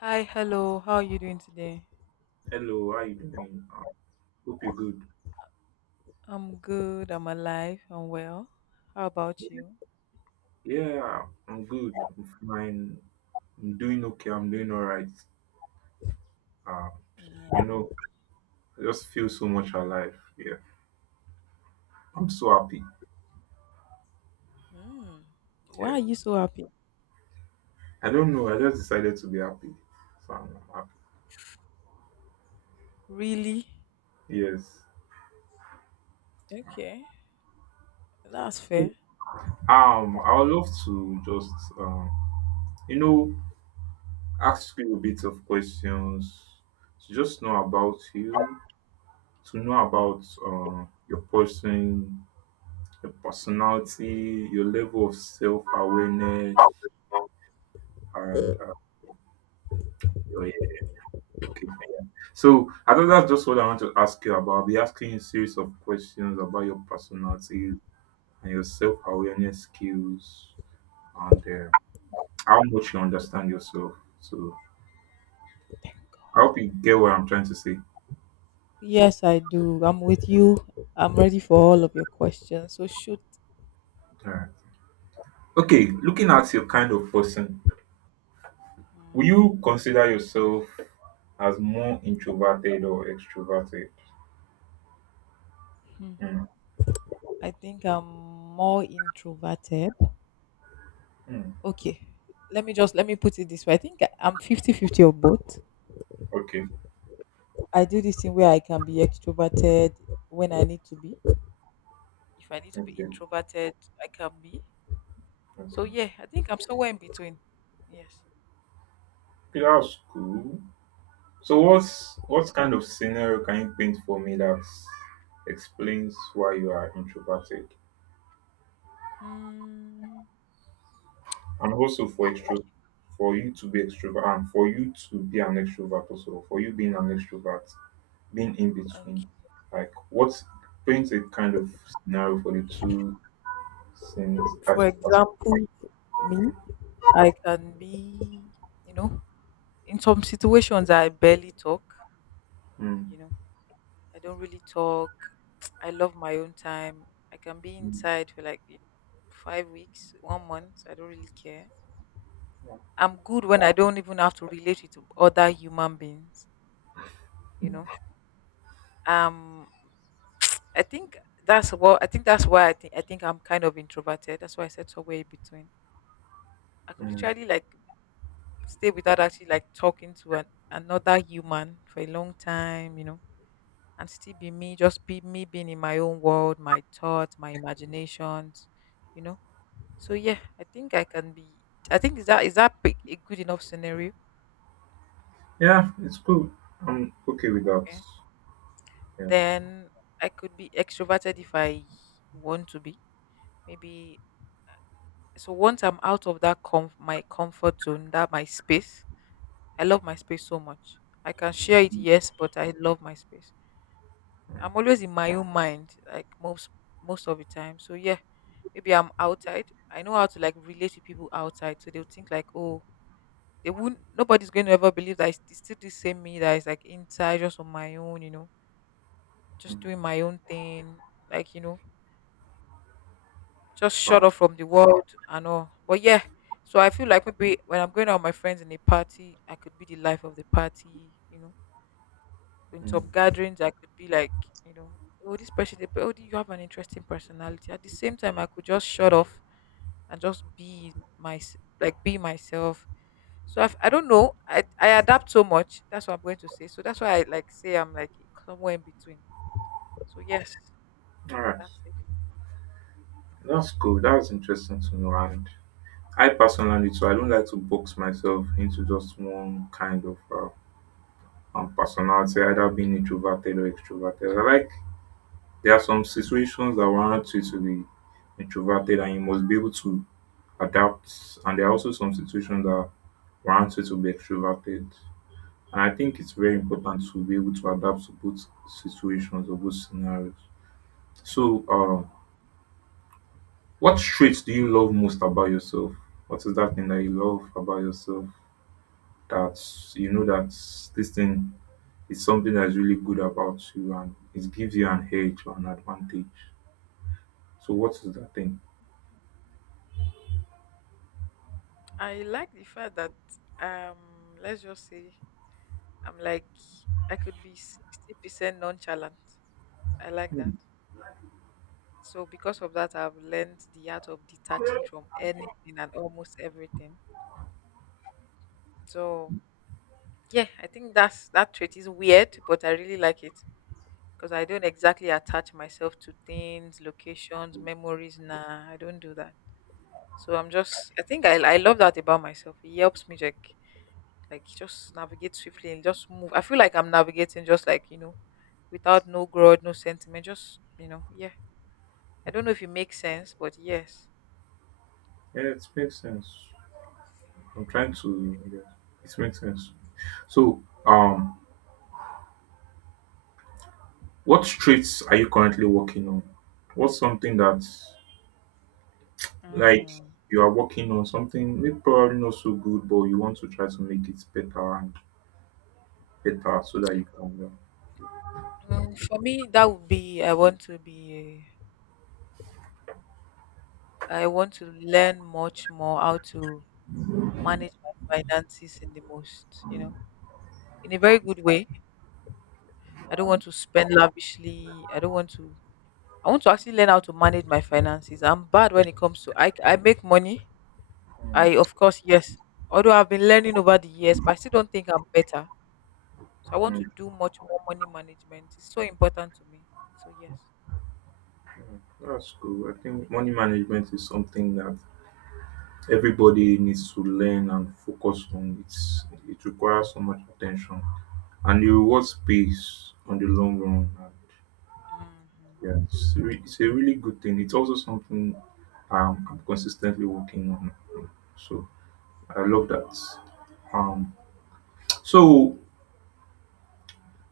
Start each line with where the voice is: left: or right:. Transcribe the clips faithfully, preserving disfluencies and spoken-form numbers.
left: Hi, hello. How are you doing today?
right: Hello, how you doing? Uh, Hope you're good.
left: I'm good. I'm alive. I'm well. How about you?
right: Yeah, I'm good. I'm fine. I'm doing okay. I'm doing all right. Uh,
left: Yeah.
right: you know, I just feel so much alive. Yeah, I'm so happy.
left: Mm. Why
right: Yeah,
left: are you so happy?
right: I don't know. I just decided to be happy, so I'm happy.
left: Really?
right: Yes.
left: Okay. That's
right: So,
left: fair.
right: Um, I would love to just um, you know, ask you a bit of questions to just know about you, to know about uh, your person, your personality, your level of self awareness, and uh, your yeah. Okay. So I think that's just what I want to ask you about. I'll be asking you a series of questions about your personality and your self awareness skills and uh, how much you understand yourself. So I hope you get what I'm trying to say.
left: Yes, I do. I'm with you. I'm ready for all of your questions. So shoot.
right: All right. Okay. Looking at your kind of person, will you
left: Mhm.
right: consider yourself as more introverted or extroverted?
left: Hmm.
right: Mm.
left: I think I'm more introverted.
right: Mm.
left: Okay. Let me just let me put it this way. I think I- I'm fifty-fifty fifty of both.
right: Okay.
left: I do this thing where I can be extroverted when I need to be if I need to be
right: Okay.
left: introverted, I can be. So
right: Okay.
left: yeah, I think I'm somewhere in between. Yes.
right: Okay, that's cool. So what's what kind of scenario can you paint for me that explains why you are introverted?
left: Mm,
right: And also for extro for you to be extrovert and for you to be an extrovert also, for you being an extrovert, being in between.
left: okay.
right: Like what paint a kind of scenario for the two things at
left: For
right: at-
left: example, me, I can be, you know, in some situations I barely talk.
right: Mm,
left: You know, I don't really talk. I love my own time. I can be
right: mm,
left: inside for like five weeks, one month. I don't really care. I'm good when I don't even have to relate with other human beings. You know Um, I think that's what I think that's why I think I think I'm kind of introverted. That's why I said somewhere in between. I could
right: mm.
left: literally like stay without actually like talking to an, another human for a long time, you know, and still be me, just be me being in my own world, my thoughts, my imaginations, you know. So yeah, I think I can be. I think is that is that big- a good enough scenario?
right: Yeah, it's cool. I'm okay with that.
left: Okay.
right: Yeah.
left: Then I could be extroverted if I want to be. Maybe So once I'm out of that comf- my comfort zone, that my space, I love my space so much. I can share it, yes, but I love my space. I'm always in my own mind, like most most of the time. So yeah, maybe I'm outside. I know how to like relate to people outside, so they'll think like, oh, they wouldn't. Nobody's going to ever believe that it's it's still the same me that is like inside, just on my own, you know, just
right: Mm.
left: doing my own thing, like you know just shut
right: Wow.
left: off from the world and all. But yeah, so I feel like maybe when I'm going out with my friends in a party, I could be the life of the party, you know. In some
right: Mm.
left: gatherings, I could be like, you know, oh, this person, they- oh, you have an interesting personality. At the same time, I could just shut off and just be my, like, be myself. So I've, I don't know. I, I adapt so much. That's what I'm going to say. So that's why I like say I'm like somewhere in between. So yes,
right: All right.
left: that's it.
right: That's cool. That's interesting to know. And I personally too, I don't like to box myself into just one kind of uh, um, personality, either being introverted or extroverted. I like there are some situations that warrant you to be introverted and you must be able to adapt. And there are also some situations that warrant you to be extroverted. And I think it's very important to be able to adapt to both situations or both scenarios. So, um,
left: Mm-hmm.
right: What traits do you love most about yourself? What is that thing that you love about yourself that you know that this thing is something that's really good about you and it gives you an edge or an advantage? So, what is that thing?
left: I like the fact that um let's just say I'm like I could be sixty percent nonchalant. I like that. So because of that I've learned the art of detaching from anything and almost everything. So yeah, I think that's that trait is weird, but I really like it. Because I don't exactly attach myself to things, locations, memories. Nah, I don't do that. So I'm just I think I I love that about myself. It helps me like like just navigate swiftly and just move. I feel like I'm navigating just like you know, without no grudge, no sentiment, just you know, yeah. I don't know if it makes sense, but yes.
right: Yeah, it makes sense. I'm trying to, yeah, it makes sense. So, um, what traits are you currently working on? What's something that, like,
left: Mm.
right: you are working on something maybe probably not so good, but you want to try to make it better and better so that you can learn?
left: Mm, for me, that would be I want to be I want to learn much more how to manage my finances in the most, you know, in a very good way. I don't want to spend lavishly. I don't want to. I want to actually learn how to manage my finances. I'm bad when it comes to I. I make money, I, of course, yes. Although I've been learning over the years, but I still don't think I'm better. So I want
right: Mm,
left: to do much more money management. It's so important to me. So yes.
right: that's cool. I think money management is something that everybody needs to learn and focus on. It's it requires so much attention, and the rewards pays on the long run. And
left: Mhm.
right: yeah, it's, re- it's a really good thing. It's also something um, I'm consistently working on. So I love that. Um, so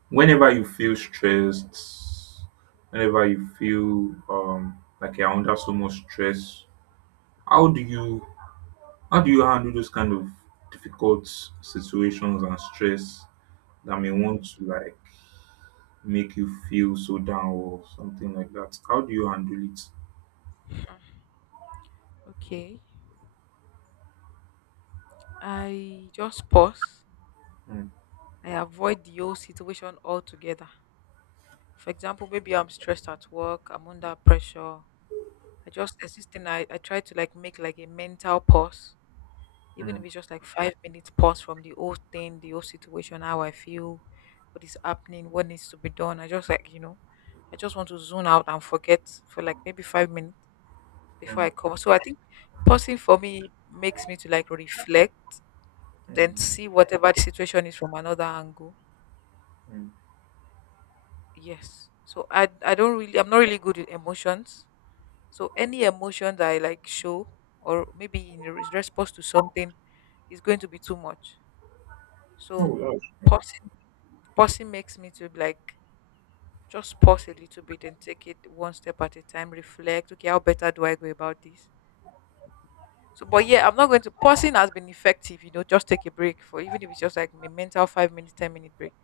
right: whenever you feel stressed, whenever you feel um, like you're under so much stress, how do you How do you handle those kind of difficult situations and stress that may want
left: Mm.
right: to like make you feel so down or something like that? How do you handle it?
left: Okay. I just pause.
right: Mm,
left: I avoid the whole situation altogether. For example, maybe I'm stressed at work. I'm under pressure. I just there's this thing, I I try to like make like a mental pause even if
right: mm,
left: it's just like five minutes pause from the whole thing, the whole situation, how I feel, what is happening, what needs to be done. I just like, you know, I just want to zone out and forget for like maybe five minutes before
right: mm,
left: I come. So I think pausing for me makes me to like reflect, then
right: mm,
left: see whatever the situation is from another angle.
right: mm.
left: Yes. So I I don't really I'm not really good with emotions. So any emotion that I like show or maybe in re- response to something is going to be too much. So
right: Oh, that's
left: pausing Pausing makes me to like just pause a little bit and take it one step at a time, reflect, okay, how better do I go about this? So, but yeah, I'm not going to. Pausing has been effective, you know, just take a break for even if it's just like a mental five minute, ten minute break.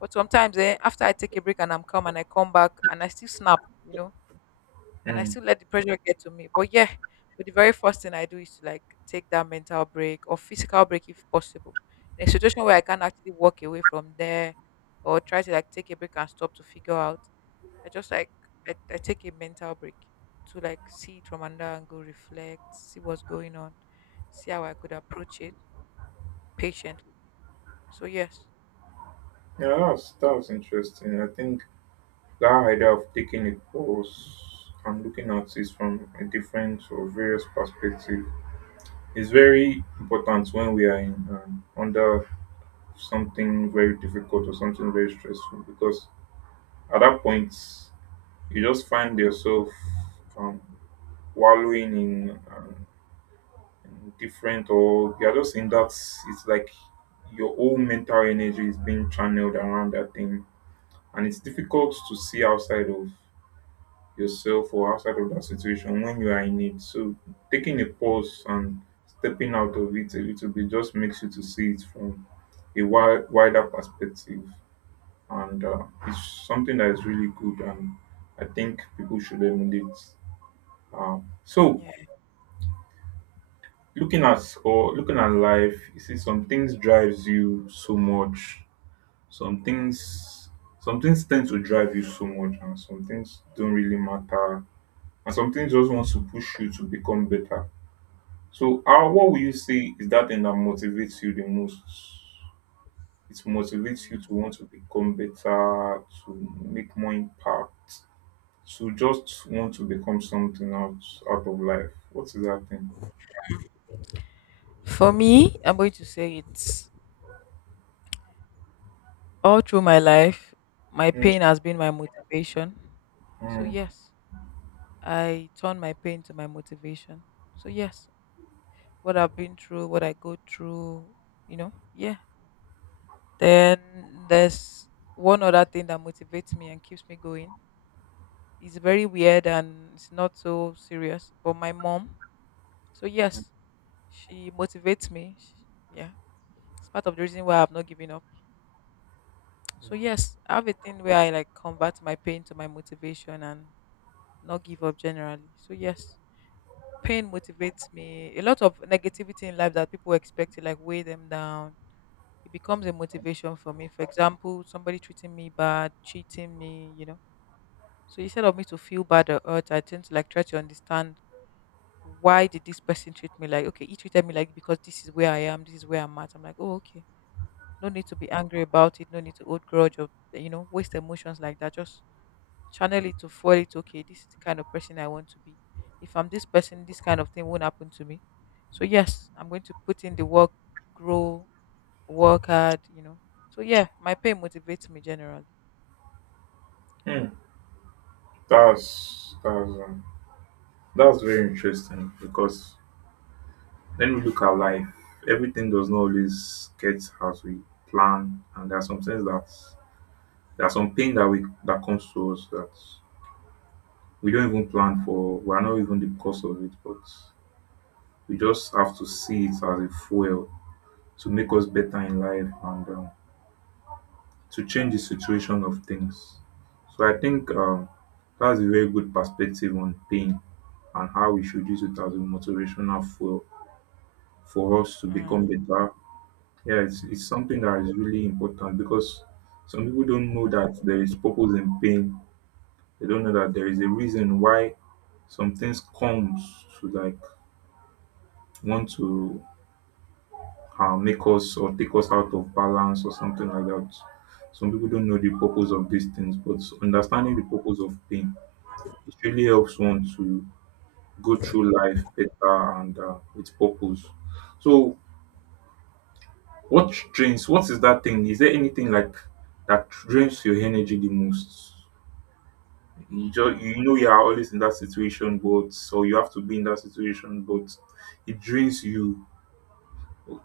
left: But sometimes eh, after I take a break and I'm calm and I come back and I still snap, you know, and I
right: Mm.
left: still let the pressure get to me. But yeah, but the very first thing I do is to like take that mental break or physical break if possible. In a situation where I can't actually walk away from there or try to like take a break and stop to figure out, I just like I, I take a mental break to like see it from another angle, reflect, see what's going on, see how I could approach it patiently. So yes,
right: Yeah, that's that's interesting. I think that idea of taking a pause and looking at it from a different or various perspective is very important when we are in um, under something very difficult or something very stressful because at that point, you just find yourself um, wallowing in, um, in different, or you're just in that. It's like your whole mental energy is being channeled around that thing, and it's difficult to see outside of yourself or outside of that situation when you are in it. So taking a pause and stepping out of it a little bit just makes you to see it from a wi- wider perspective. And uh, it's something that is really good and I think people should emulate. um, so
left: yeah,
right: looking at or looking at life, you see some things drives you so much, some things, some things tend to drive you so much, and some things don't really matter, and some things just wants to push you to become better. So uh, what will you
left: yeah.
right: say is that thing that motivates you the most? It motivates you to
left: Hmm.
right: want to become better, to make more impact, to just want to become something out out of life. What is that thing?
left: For me, I'm going to say it's All through my life, my
right: Mm.
left: pain has been my motivation. So,
right: Mm.
left: yes, I turn my pain to my motivation. So, yes, what I've been through, what I go through, you know, yeah. Then there's one other thing that motivates me and keeps me going. It's very weird and it's not so serious, but my mom. So, yes, she motivates me. She, yeah. It's part of the reason why I've not given up. So, yes, I have a thing where I like convert my pain to my motivation and not give up generally. So yes, pain motivates me. A lot of negativity in life that people expect to like weigh them down. It becomes a motivation for me. For example, somebody treating me bad, cheating me, you know. So instead of me to feel bad or hurt, I tend to like try to understand why did this person treat me like okay, he treated me like because this is where I am, this is where I'm at. I'm like, oh okay. No need to be angry about it, no need to hold grudge or you know, waste emotions like that. Just channel it to fuel it. Okay, this is the kind of person I want to be. If I'm this person, this kind of thing won't happen to me. So yes, I'm going to put in the work, grow, work hard. You know. So yeah, my pay motivates me generally.
right: Mm. That's that's um, that's very interesting because when we look at life, everything does not always get as we plan, and there are some things that there are some pain that we that comes to us that we don't even plan for. We are not even the cause of it, but we just have to see it as a fuel to make us better in life, and um, to change the situation of things. So I think um, that's a very good perspective on pain and how we should use it as a motivational fuel for us to become
left: Mm.
right: better. Yeah, it's, it's something that is really important because some people don't know that there is purpose in pain. They don't know that there is a reason why some things comes to like want to uh, make us or take us out of balance or something like that. Some people don't know the purpose of these things, but understanding the purpose of pain, it really helps one to go through life better and uh, with purpose. So, what drains? What is that thing? Is there anything like that drains your energy the most? You just
left: Hmm.
right: you know you are always in that situation, but so you have to be in that situation, but it drains you.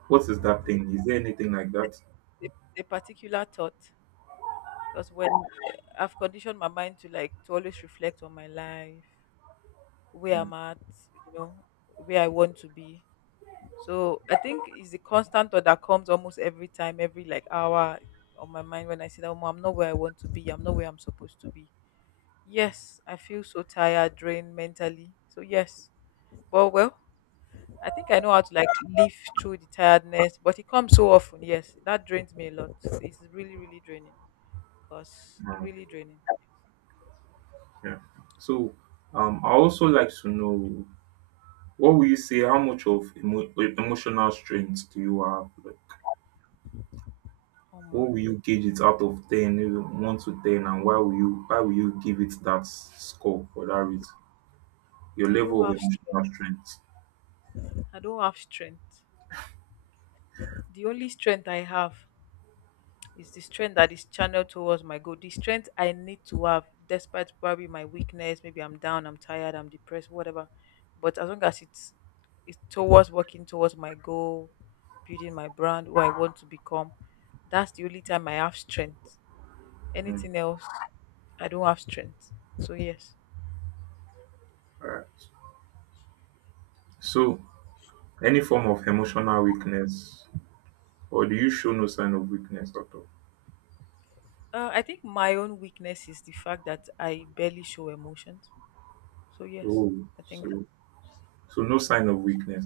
right: What is that thing? Is there anything like that?
left: A, a particular thought, because when I've conditioned my mind to like to always reflect on my life, where
right: Mm,
left: I'm at, you know, where I want to be. So I think it's the constant thought that comes almost every time, every like hour on my mind when I see that, "Omo, I'm not where I want to be, I'm not where I'm supposed to be." Yes, I feel so tired, drained mentally. So yes. But well, I think I know how to like live through the tiredness, but it comes so often. Yes, that drains me a lot. It's really, really draining. Cause
right: uh,
left: really draining.
right: yeah. So, um, I also like to know, what will you say? How much of emo- emotional strength do you have? What
left: Oh.
right: will you gauge it out of ten, maybe one to ten, and why will you why will you give it that score or that rate? Your
left: I don't
right: level of
left: have strength.
right: emotional strength.
left: I don't have strength. The only strength I have. It's the strength that is channeled towards my goal. The strength I need to have, despite probably my weakness, maybe I'm down, I'm tired, I'm depressed, whatever. But as long as it's it's towards working towards my goal, building my brand, who I want to become, that's the only time I have strength.
right: Mm,
left: Anything else, I don't have strength. So yes,
right: all right. So, any form of emotional weakness, or do you show no sign of weakness at all?
left: uh, I think my own weakness is the fact that I barely show emotions. So yes,
right: Oh,
left: I think.
right: so so no sign of weakness.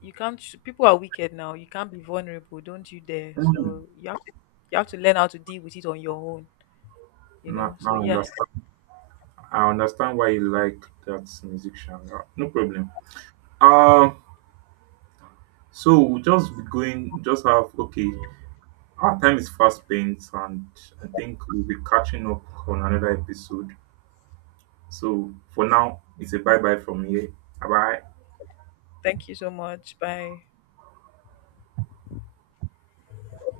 left: You can't. People are wicked now. You can't be vulnerable. Don't you dare.
right: Mm.
left: So you have to you have to learn how to deal with it on your own, you
right: Now,
left: know so
right: now I
left: yes,
right: understand. I understand why you like that musician. Uh, No problem. Um, so we'll just be going. Just have okay. Our time is fast spent, and I think we'll be catching up on another episode. So for now, it's a bye bye from here. Bye bye.
left: thank you so much. Bye.